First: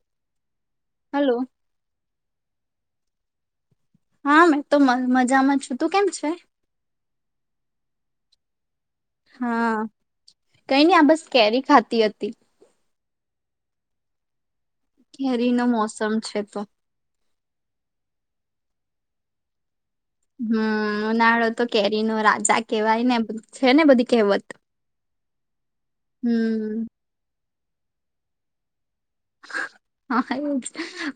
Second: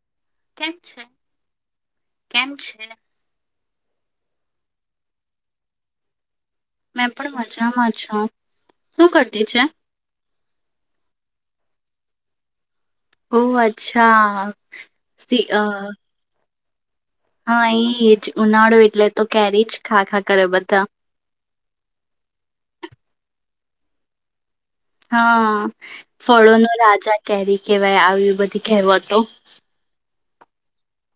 [inaudible] કેમ છે હલો કેમ છે એલા હા મેં તો મજામાં છું તું કેમ છે મેં પણ મજામાં છો હા કઈ નહી આ બસ કેરી ખાતી હતી ઓહ અચ્છા સી ઘેરી અ નો મોસમ છે તો હા એ જ ઉનાળો એટલે તો કેરી જ ખા ખા કરે બધા હમ ઉનાળો તો કેરી ન રાજા કવાય ને છે ને બધી કહેવત હા ફળો ન હમ રાજા કેરી કેવાય આવ બધી કહેવતો હા એ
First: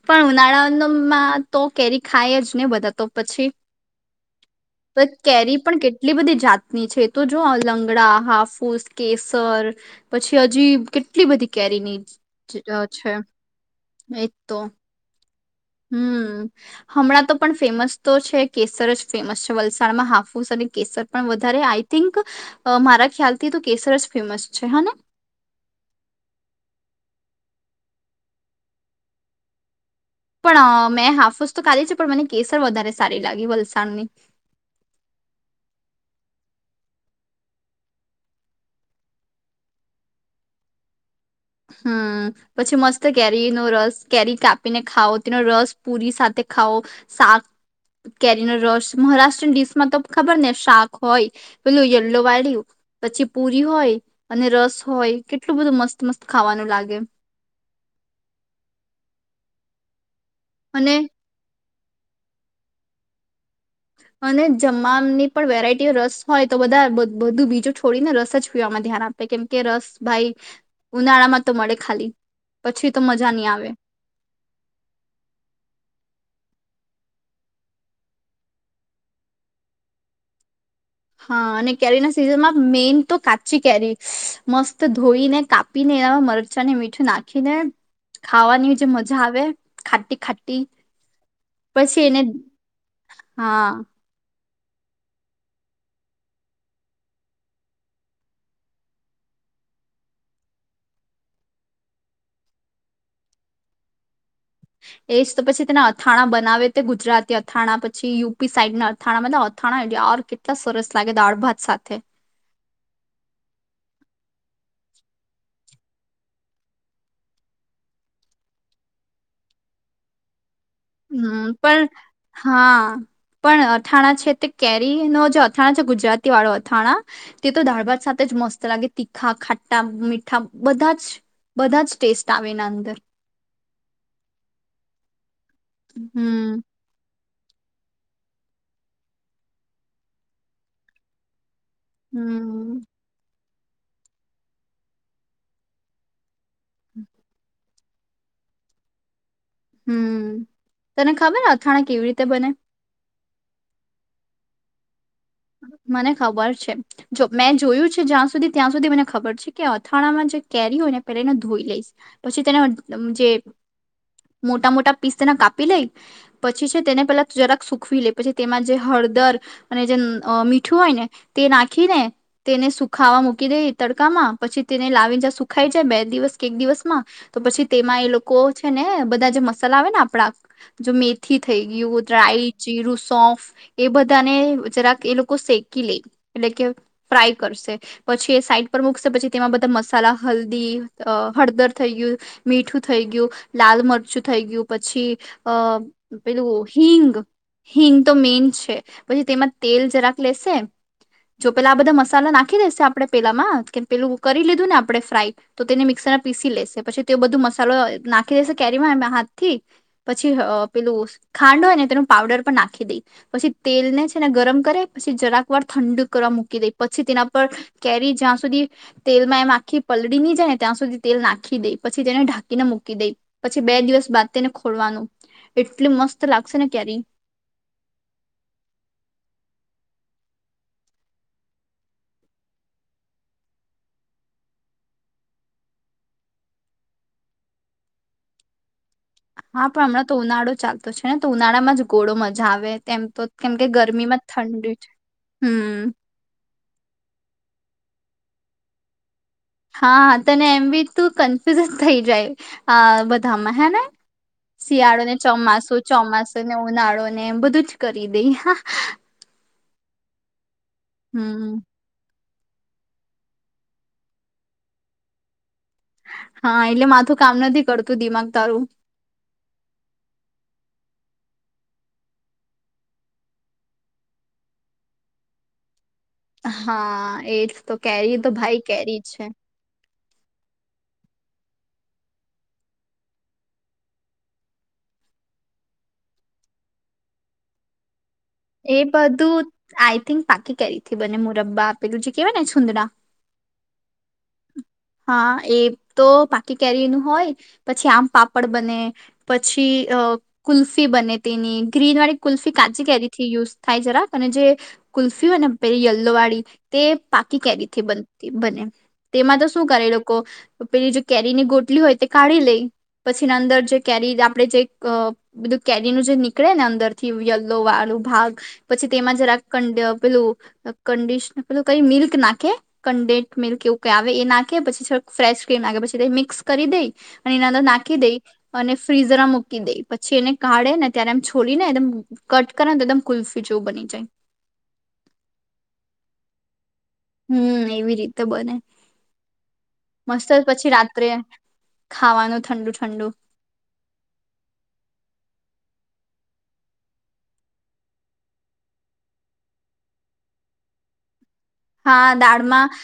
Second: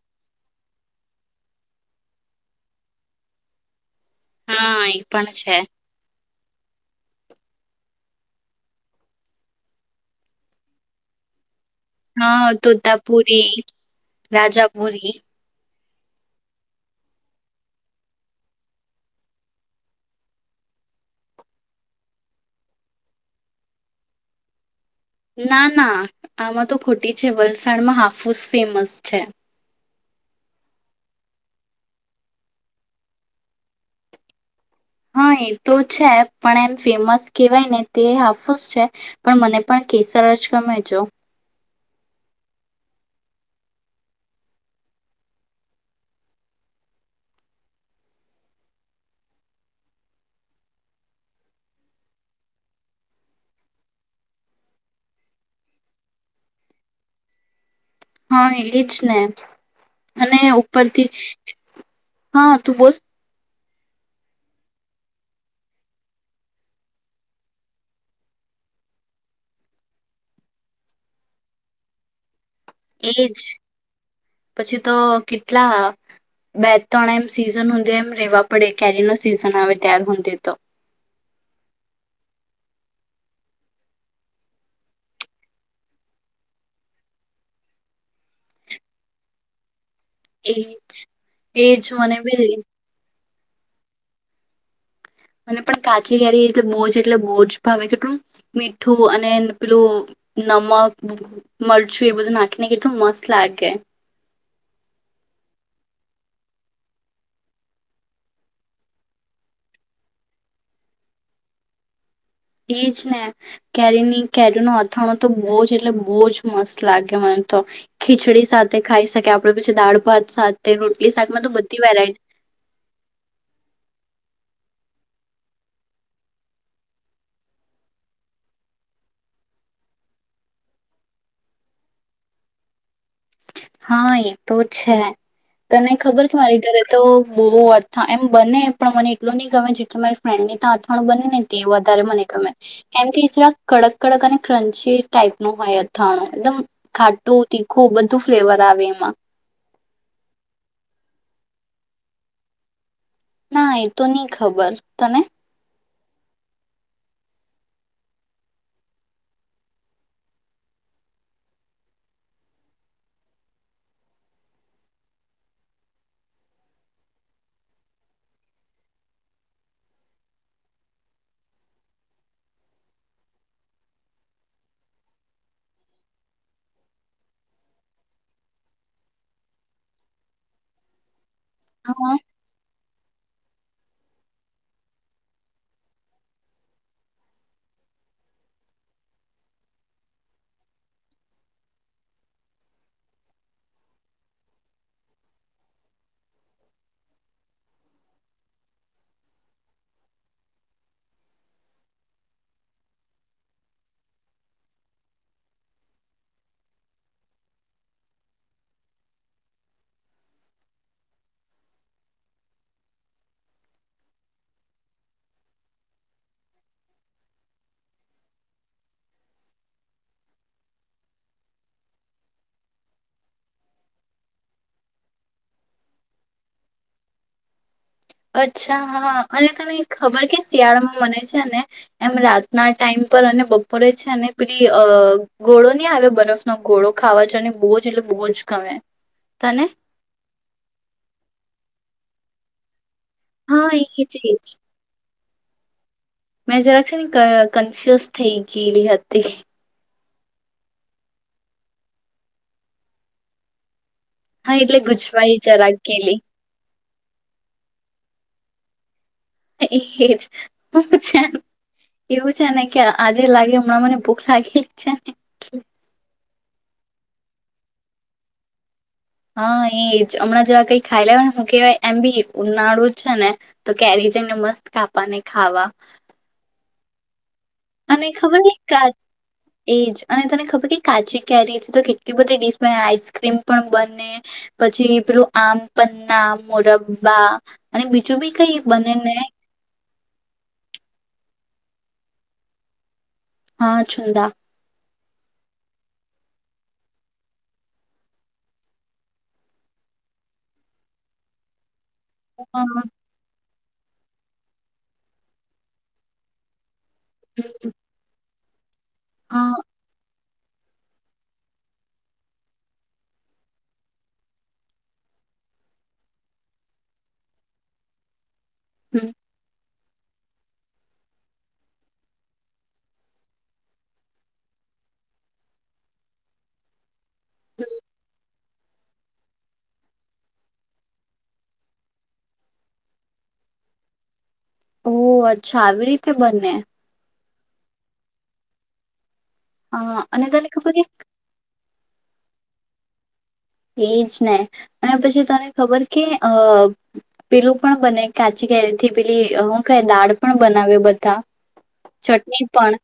પણ ઉનાળાનું માં તો કેરી ખાય જ ને બધા તો પછી હા એ પણ છે. કેરી પણ કેટલી બધી જાતની છે તો જો લંગડા હાફુસ કેસર પછી હજી કેટલી બધી કેરીની છે સુતાાપુરી એજ તો રાજાપુરી હમ હમણાં તો પણ ફેમસ તો છે કેસર જ ફેમસ છે વલસાડમાં હાફુસ અને કેસર પણ વધારે આઈ થિંક મારા ખ્યાલથી તો કેસર જ ફેમસ છે હે ને ના ના આમાં તો ખોટી છે વલસાડમાં હાફુસ ફેમસ છે પણ મેં હાફુસ તો કાઢી છે પણ મને કેસર વધારે સારી લાગી વલસાડની હા એ તો છે પણ એમ ફેમસ કહેવાય ને તે હાફુસ છે પણ મને પણ કેસર જ ગમે છેો હમ પછી મસ્ત કેરી નો રસ કેરી કાપીને ખાઓ તેનો રસ પુરી સાથે ખાઓ શાક કેરી નો રસ મહારાષ્ટ્રય ડીશમાં તો ખબર ને શાક હોય પેલું યલ્લો વાળ્યું પછી પુરી હોય અને રસ હોય કેટલું બધું મસ્ત મસ્ત ખાવાનું લાગે હા એજ ને અને અને ઉપરથી હા તું બોલ અને જમવાની પણ વેરાયટી ઓ રસ હોય તો બધા બધું બીજું છોડીને રસ જ પીવામાં ધ્યાન આપે કેમ કે રસ ભાઈ ઉનાળામાં તો મળે ખાલી પછી તો એજ મજા નહી આવે પછી તો કેટલા બે તો એમ સીઝન હ એમ રેવા પડે કેરી ન સીઝન આવે ત્યાર હ તો હા અને કેરી ના સિઝનમાં મેઈન તો કાચી કેરી મસ્ત ધોઈને કાપીને એનામાં મરચાંને મીઠું નાખીને ખાવાની જે મજા આવે ખાટી ખાટી એજ એજ પછી મને એને બી હા મને પણ કાચલી કરી એી બોજ એટલે બોજ ભાવે કેટલું મીઠું અને પેલું નમક મરચું એ બધું નાખીને કેટલું મસ્ત લાગે એજ તો પછી તેના અથાણા બનાવે તે ગુજરાતી અથાણા પછી યુપી સાઈડના અથાણામાં અથાણા કેટલા સરસ લાગે દાળ ભાત સાથે એજ ને કેરીની કેરી ન અથાણું તો બહુ જ એટલે બહુ જ મસ્ત લાગે મને તો ખીચડી સાથે ખાઈ શકે આપડ પછી દાળ ભાત સાથે રોટલી શાકમાં હમ તો બધી પણ વેરાયટી હા પણ અથાણા છે તે કેરી નો જે અથાણા છે ગુજરાતી વાળો અથાણા, તે તો દાળ ભાત સાથે જ મસ્ત લાગે, તીખા, ખાટા, મીઠા બધા જ બધા જ ટેસ્ટ આવે એના અંદર. હા એ તો છે. તને ખબર છે હમ મારી ઘરે તો બહુ અર્થા એમ બને પણ મને એટલું ની ગમે જેટલુ મારી ફ્રેન્ડ ને તા અથવાણું બનેને તે વધારે મને ગમે, હમ કેમ કે જરાક કડક કડક અને ક્રંચી ટાઈપ નું હોય અથાણું એકદમ ખાટું, તી ખુ બધું ફ્લેવર આવે એમાં. હમ્મ, તને ખબર અથાણા કેવી રીતે બને? ના, એ તો ની ખબર, તને? મને ખબર છે, જો મેં જોયું છે જ્યાં સુધી ત્યાં સુધી મને ખબર છે કે અથાણામાં જે કેરી હોય એને પેલા એને ધોઈ લઈશ, પછી તેને અમ જે મોટા મોટા પીસ તેને કાપી લઈ, પછી છે તેને પેલા જરાક સુખવી લે, પછી તેમાં જે હળદર અને જે અ મીઠું હોય ને તે નાખી ને તેને સુખાવા મૂકી દે તડકામાં, પછી તેને લાવી જે સુખાઈ જાય બે દિવસ કે એક દિવસમાં, તો પછી તેમાં એ લોકો છે ને બધા જે મસાલા આવે ને આપણા જો મે થી થઈ ગ્યું, હા ડ્રાય ચીરુ સોફ, એ બધાને અ જરાક એ લોકો શેકી લે એટલે કે ફ્રાય કરશે, પછી એ સાઈડ પર મૂકશે પછી તેમાં બધા મસાલા હલ્દી હળદર થઈ ગ્યું, મીઠું થઈ ગ્યું, લાલ મરચું થઈ ગ્યું, પછી અ પેલું હિંગ, હિંગ તો મેઈન છે, પછી તેમાં તેલ જરાક લેશે, જો પેલા આ બધા મસાલા નાખી દેશે આપણે પેલામાં કે પેલું કરી લીધું ને આપણે ફ્રાય તો તેને મિક્સરમાં પીસી લેશે પછી તેઓ બધું મસાલો નાખી દેશે કેરીમાં એ હાથ થી, પછી પેલું ખાંડ હોય ને તેનું પાવડર પણ નાખી દેઈ પછી તેલ ને છે તેને ગરમ કરે, પછી જરાક વાર ઠંડુ કરવા મૂકી દે પછી તેના પર કેરી જ્યાં સુધી તેલમાં એમ આખી પલળી ની જાય ને ત્યાં સુધી તેલ નાખી દે, પછી તેને ઢાંકીને મૂકી દઈ, પછી બે દિવસ બાદ તેને ખોલવાનું એટલ મસ્ત લાગશે ને કેરી. અચ્છા હા અને તને ખબર કે શિયાળામાં મને છે ને એમ રાતના ટાઈમ પર અને બપોરે છે ને પેલી અ ગોડો ની આવે બરફનો ગોડો ખાવા જોને બોજ એટલે બોજ ગમે. તને હા પણ હમણાં તો ઉનાળો ચાલતો છે ને તો ઉનાળામાં જ કોડો મજા આવે, તેમ તો કેમ કે હા એ ગરમીમાં જ એ ઠંડી છે. હમ્મ. મેં જરાક છે ને ક અ કન્ફ્યુઝ થઈ ગેલી હતી. હા તને એમ બી તું કન્ફ્યુઝ જ થઇ જાય આ બધામાં હે ને? હા એટલે શિયાળો ને ગુજવાઈ જરાક ચોમાસું, ગયેલી ચોમાસું ને ઉનાળો ને એમ બધું જ કરી દેઈ. એહેજ પળ છે ન હમ એવું છે ને કે આજે લાગે હમણાં મને ભૂખ લાગી જ છે ને એટલે હા એટલે માથું કામ નથી કરતું દિમાગ તારું. હા એ જ હમણાં જરા કઈ ખાઈ લેયને હું કહેવાય એમ બી ઉનાળું છે ને તો કેરીજને મસ્ત કાપા ને ખાવા. હા, એ જ તો, અને કેરી તો ખબર કે ભાઈ કા કેરી છે. એજ અને તને ખબર કે કાચી કેરી તો કેટલી બધી ડીશ બને, આઈસક્રીમ પણ બને, પછી પેલું આમ પન્ના, મોરબ્બા અને બી બીજું કઈ એ બને ને બધું, આઈ થિંક પાક્કી કેરીથી બને મું રબ્બા પેલું જે કેવાય ને છુંદડા હા છુંદા હા એ તો પાકી કેરી નું હોય, પછી આમ પાપડ બને, પછી અ કુલ્ફી બને તેની ગ્રીન વાલી કુલ્ફી હા કાચી કેરી યુઝ થાય જરાક અને જે કુલ્ફી હોય ને પેલી યલ્લો વાળી? તે પાકી ક બન બને તેમાં તો હા શું કરે લોકો પેલી જે કેરીની ગોટલી હોય તે કાઢી લે પછી ના અંદર જે કેરી આપડણે જે બધું કેરીનું જે નીકળે ને અંદર થી યલો વાળું ભાગ પછી હમ, તેમાં જરાક કંડપ પેલું કંડિશન પેલું કઈ મિલ્ક નાખે કન્ડે મિલ્ક એવું કઈ આવે એ નાખે પછીો ફ્રેશ ક્રીમ નાખે પછી મિક્સ કરી દઈ અને એનાંદ હમ. નાખી દઈ અને ફ્રીઝરમાં મૂકી દે પછી એને કાઢે ને ત્યારે એમ છોડીને એકદમ કટ કરે ને તો એકમ કુલ્ફી જો બની જાય ઓહ અચ્છા આવી રીતે બને હમ એવી રીતે બને હા અને મસ્ત જ તને પછી ખબર રાત્રે ખાવાનું ઠંડુ ઠંડુ એજ ને અને પછી તને ખબર કે અ પેલું પણ બને કાચી કેરીથી પેલી હું ક દાળ પણ બનાવે્યો બધા હા ચટણી દાળમાં પણ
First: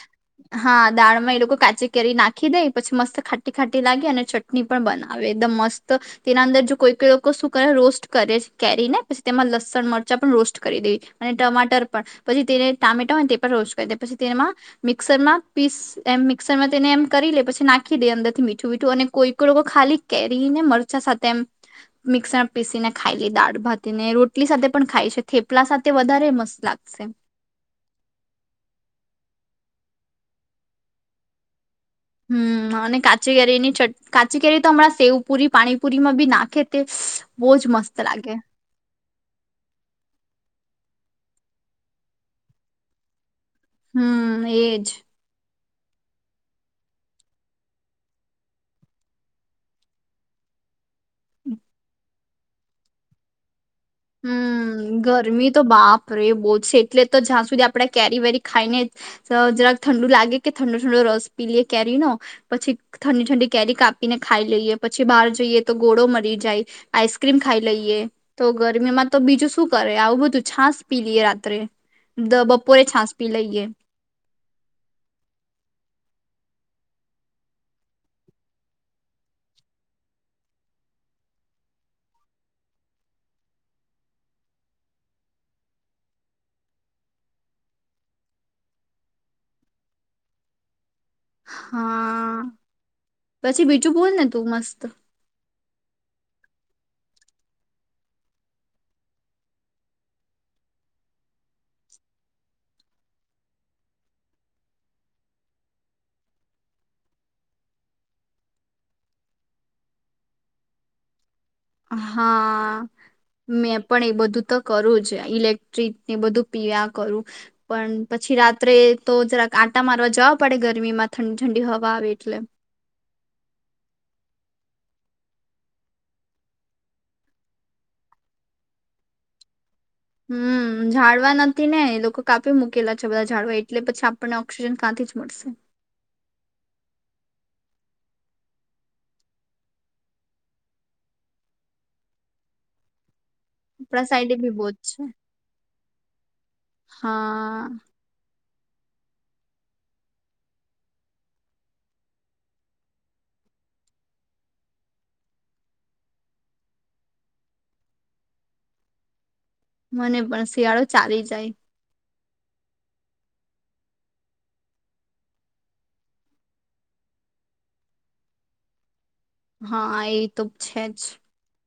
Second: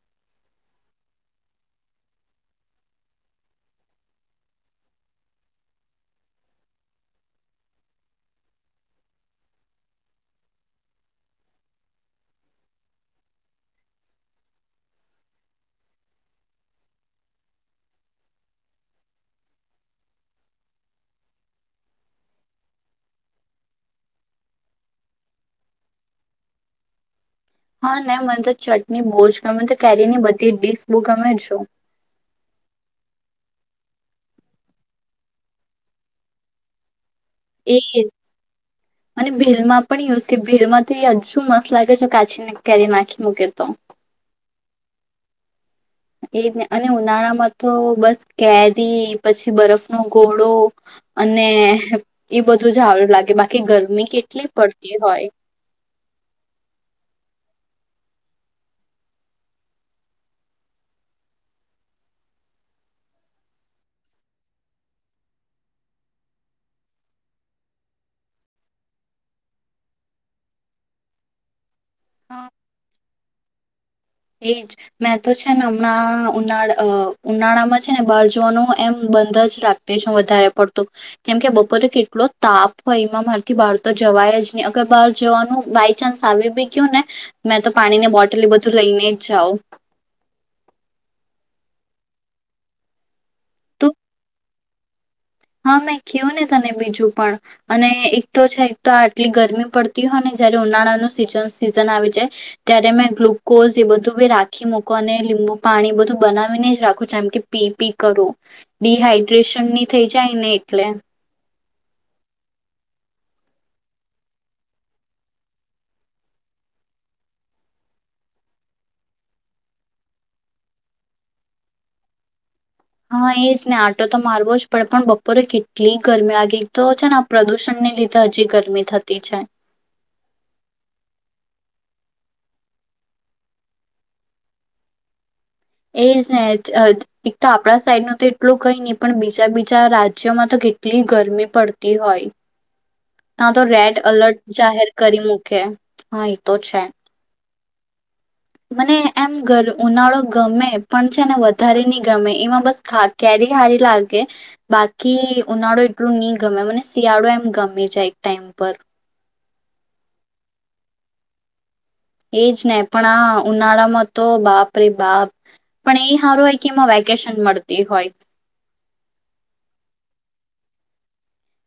હા દાળમાં એ લોકો કાચી કેરી નાખ નાખી દઈ પછી મસ્ત ખાટી ખાટી લાગી અને ચટ પણ બનાવે એકદમ મસ્ત તેના અંદર જો કોઈકઈ શું કરે રોસ્ટ કરે કેરી ને પછી તેમાં લસણ મરચા પણ રોસ્ટ કરી દેવી અને ટમાટર પણ પછી તેને ટામેટા હોયને રોષ કરી દે પછી તેમાં મિક્સરમાં પીસ એમ મિક્સરમાં તેને એમ કરી લે પછી નાખી દે અંદર થી મીઠું મીઠું અને કોઈ કો લોકો ખાલી કેરીને મરચા સાથે એમ મિક્સરમાં પીસીને ખાઈ લે દાળ ભાતી ને રોટલી સાથે પણ ખાય છે થેપલા સાથે વધારે મસ્ત લાગશે હા ને મને તો ચટણી બોજ ગમે તો કેરીની બધી ડીશ બ ગમે જો હમ અને કાચી કેરીની કાચી કેરી તો હમણાં સેવ પુરી પાણીપુરી માં બી ના ખેતે એ અને ભેલમાં પણ એ કે ભેલમાં તો હજુ મસ્ત લાગે છે કાચી ને કેરી નાખી મૂકે તો હમ એજ એ જ અને ઉનાળામાં તો બસ કેરી પછી બરફ ન ઘોડો અને એ બધું જારું લાગે બાકી ગરમી કેટલી પડતી હમ હોય ગરમી તો બાપરે એ બહુ છે એટલે તો જ્યાં સુધી આપડા કેરી વેરી ખાઈને જરાક ઠંડુ લાગે કે ઠંડો ઠંડો રસ પી લઈએ કેરીનોો પછી ઠંડી ઠંડી કેરી કાપીને ખાઈ લઈએ પછી બહાર જઈએ તો ગોળો મરી જાય આઈસ્ક્રીમ ખાઈ લઈએ તો ગરમી માં તો બીજું શું કરે આવું બધું છાાસ પી લઈએ રાત્રે દ હા બપોરે છાંસપી લઈએ એજ મેં તો છે ને હમણાં ઉનાળા ઉનાળામાં છે ને બહાર જવાનું એમ બંધ જ રાાગતી છે વધારે પડતું કેમ કે બપોરે કેટલો તાપ હોય એમાં મારથી બહાર તો જવાય જ નહી અગર બહાર જવાનું બાય ચાન્સ આવી બી ગયું ને મેં તો પાણીની બોટલ બધું લઈને જાઓ હા પછી તું બીજું બોલ ને તું મસ્ત ત્ર હા મેં કું ને તને બીજું પણ અને એક તો છે એક તો આટલી ગરમી પડતી હોય ને જયારે ઉનાળાનું સીઝન સીઝન આવી જાય ત્યારે મેં ગ્લુકોઝ એ બધું બી રાખી મૂકો અને લીંબુ પાણી બધું બનાવીને જ રાખું જેમ કે પી પી કરું ડિહાઈડ્રેશન ની થઈ જાયને એટલે હા મેં પણ એ બધું તો કરું જ ઇલેક્ટ્રિકને બધું પી્યા કરું પણ પછી રાત્રે તો જરાક આંટા મારવા જવા પડે ગરમી માં ઠંડી ઠંડી હવા આવે એટલે હા એજ ને આંટો તો મારવો જ પડે પણ બપોરે કેટલી ગરમી લાગી તો છે ને પ્રદુષણ ને લીધે હજી ગરમી થતી છે હમ ઝાડવા નથી ને લોકો કાપી મૂકેલા છે બધા ઝાડવા એટલે પછી આપણને ઓક્સિજન કાંથી જ મળશે એજ ને એક તો આપણા સાઈડ ન તો એટલું કઈ નહી પણ બીજા બીજા રાજ્યોમાં તો કેટલી ગરમી પડતી હોય તા તો રેડ આપણા સાઈડે અલર્ટ બી બહુ જ જાહેર છે કરી મ હા તો છે હા. મને એમ ઉનાળો ગમે પણ છે ને વધારે નહી ગમે એમાં બસ ક્યારે સારી લાગે, બાકી ઉનાળો એટલું નહી ગમે મને શિયાળો એમ ગમે જાય એક ટાઈમ પર. મને પણ શિયાળો ચાલી જાય. એજ ને પણ આ ઉનાળામાં તો બાપ ર બાપ, પણ એ સારું હોય કે એમાં વેકેશન મળતી હોય. હા એ તો છે જ.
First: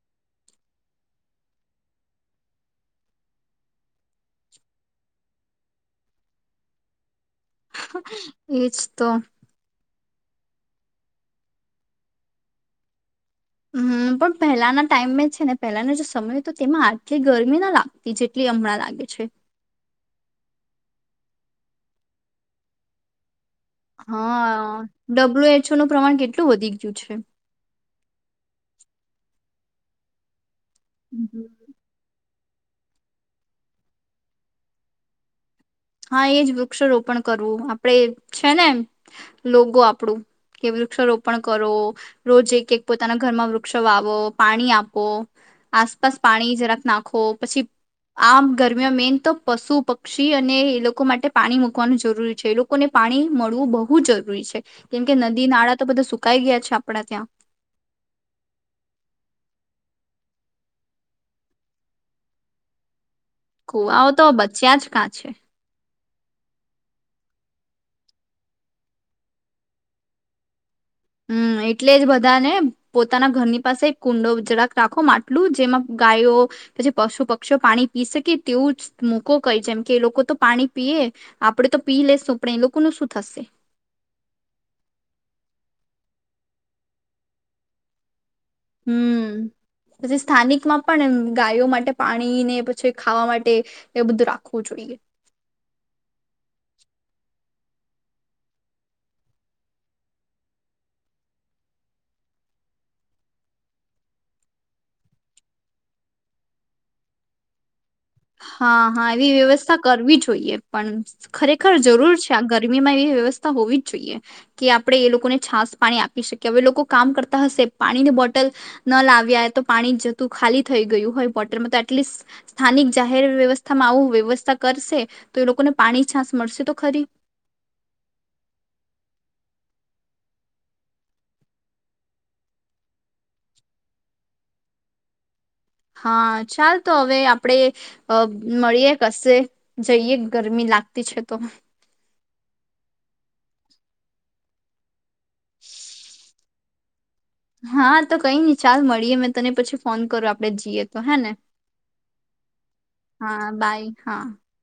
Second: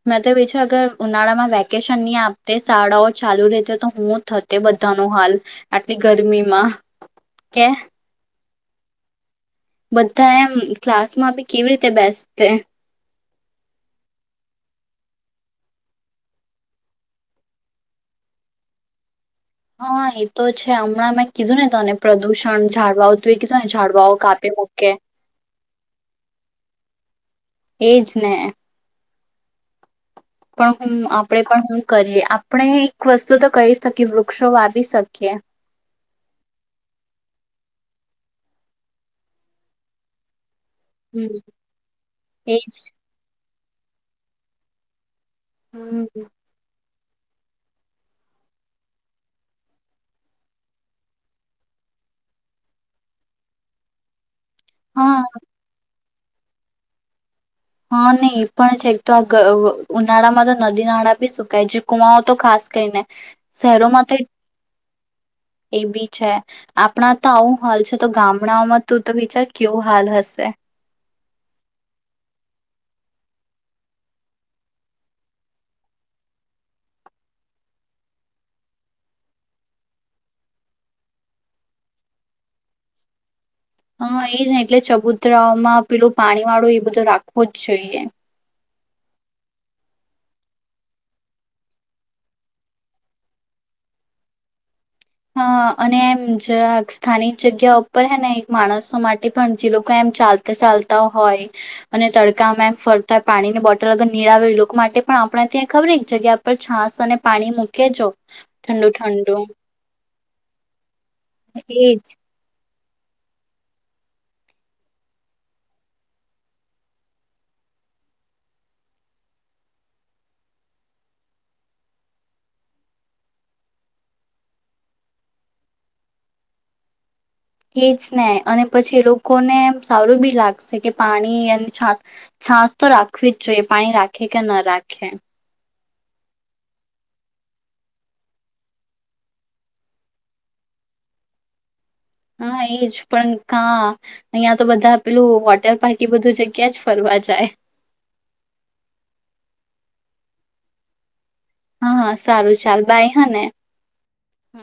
મેં તો બી છે અગર ઉનાળામાં વેકેશન ની આપતી શાળાઓ ચાલુ રહેતી હો તો હું થતી બધા ન હાલ, આટલી ગરમીમાં. કે [unintelligible] એજ તો. બધા એમ ક્લાસમાં બી કેવી રીતે બેસ તે? હમ પણ પહેલાના ટાઈમમાં છે ને પહેલાનો જે સમય હતો તેમાં આટલી ગરમી ના લાગતી જેટલી હમણાં લાગે છે. હા એ તો છે હમણાં મેં કીધું ને તને પ્રદુષણ જાળવા આવતું હા ડબલ્યુ એચ ઓ નું પ્રમાણ કેટલું વધી ગયું છે. એજ ને પણ હું આપડે હમ. પણ શું કરીએ. આપણે એક વસ્તુ તો કહી શકીએ વૃક્ષો વાવી શકીએ. હા એજ વૃક્ષ રોપણ કરવું આપડે છે ને, લોગો આપણું કે વૃક્ષારોપણ હમ કરો, રોજ એક એજ એક પોતાના ઘરમાં વૃ વૃક્ષ વાવો પાણી આપો. આસપાસ હમ પાણી જરાક નાખ આખો, પછી આમ ગરમીમાં મેન તો પશુ પક્ષી અને એ લોકો માટે પાણી મૂકવાનું જરૂરી છે લોકોને પાણી મળવું બહુ જરૂરી છે. કેમ કે હા નદી નાળા તો બધા સુ કઈ ગયા છે આપણા ત્યાં. હા નહી એ પણ છે તો આ ઉનાળામાં તો નદી નાળં બી સુકાય જે કુવાઓ તો ખાસ કરીને. કુવાઓ તો બચ્યા જ કાં છે. એ બી છે, આપણા તો આવું હાલ છે તો ગામડાઓમાં તું તો વિચાર કેવું હાલ હશે. હમ એટલે જ બધાને પોતાના ઘરની પાસે કુંડો જળક રાખો આટલું જેમાં ગાયો, પછી પશુ પક્ષીઓ પાણી પી શકે તેવું જ મુકો કઈ જેમ કે એ લોકો તો પાણી પીએ, આપડે તો પી લેેશું પણ એ લોકોનું શું થશે? હા એ જ એટલે ચબુતરામાં પેલું પાણી વાળું એ બધો રાખવો જ જોઈએ. હમ, પછી સ્થાનિકમાં પણ ગાયો માટે પાણી ને પછી ખાવા માટે એ બધું રાખવું જોઈએ. હ અને એમ જ સ્થાનિક જગ્યા ઉપર હે ને એક માણસો માટે પણ જે લોકો એમ ચાલતા ચાલતા હોય, અને તડકામાં એમ ફરતા હોય પાણીની બોટલ અગર નીળ આવે એ લોકો માટે પણ આપણા ત્યાં ખબર જગ્યા પર છાસ અને પાણી મૂકી જો હા ઠંડુ હા એવી ઠંડુ વ્યવસ્થા કરવી જો જોઈએ પન ખરેખર જરૂર એજ છે આગળ ગરમીમાં એવી વ્યવસ્થા હોવી જ જોઈએ, કે આપણેે એ લોકોને છાસ પાણી આપી શકીએ હવે લોકો કામ કરતા હશે પાણીની બોટલ, ન લાવ્યા તો પાણી જતું ખાલી થઈ ગયું હોય બોટલમાં તો એટલીસ્ટ સ્થાનિક જાહેર વ્યવસ્થામાં આવું વ્યવસ્થા કરશે, તો એ લોકોને પાણી છાસ મળશે તો ખરી. એજ ને અને પછી એ લોકોને સારું બી લાગશે કે પાણી અને છાસ, છાસ તો રાખવી જ જોઈએ પાણી રાખે કે ન રાખે. હા ચાલ તો હવે આપણેે, અ મળીએ કશે જઈએ ગરમી લાગતી છે તો. હા એજ પણ કા, અહિયાં તો બધા પેલું વોટર પારક એ બધું જ ક્યાં જ ફરવા જ હારુ તો કઈ નઈ ચાલ મળીએે મેં તને પછી ફોન કરો આપડે જીએ તો હે ને હા હા સારું ચાલ બાઈ હાને હા બાય હા હ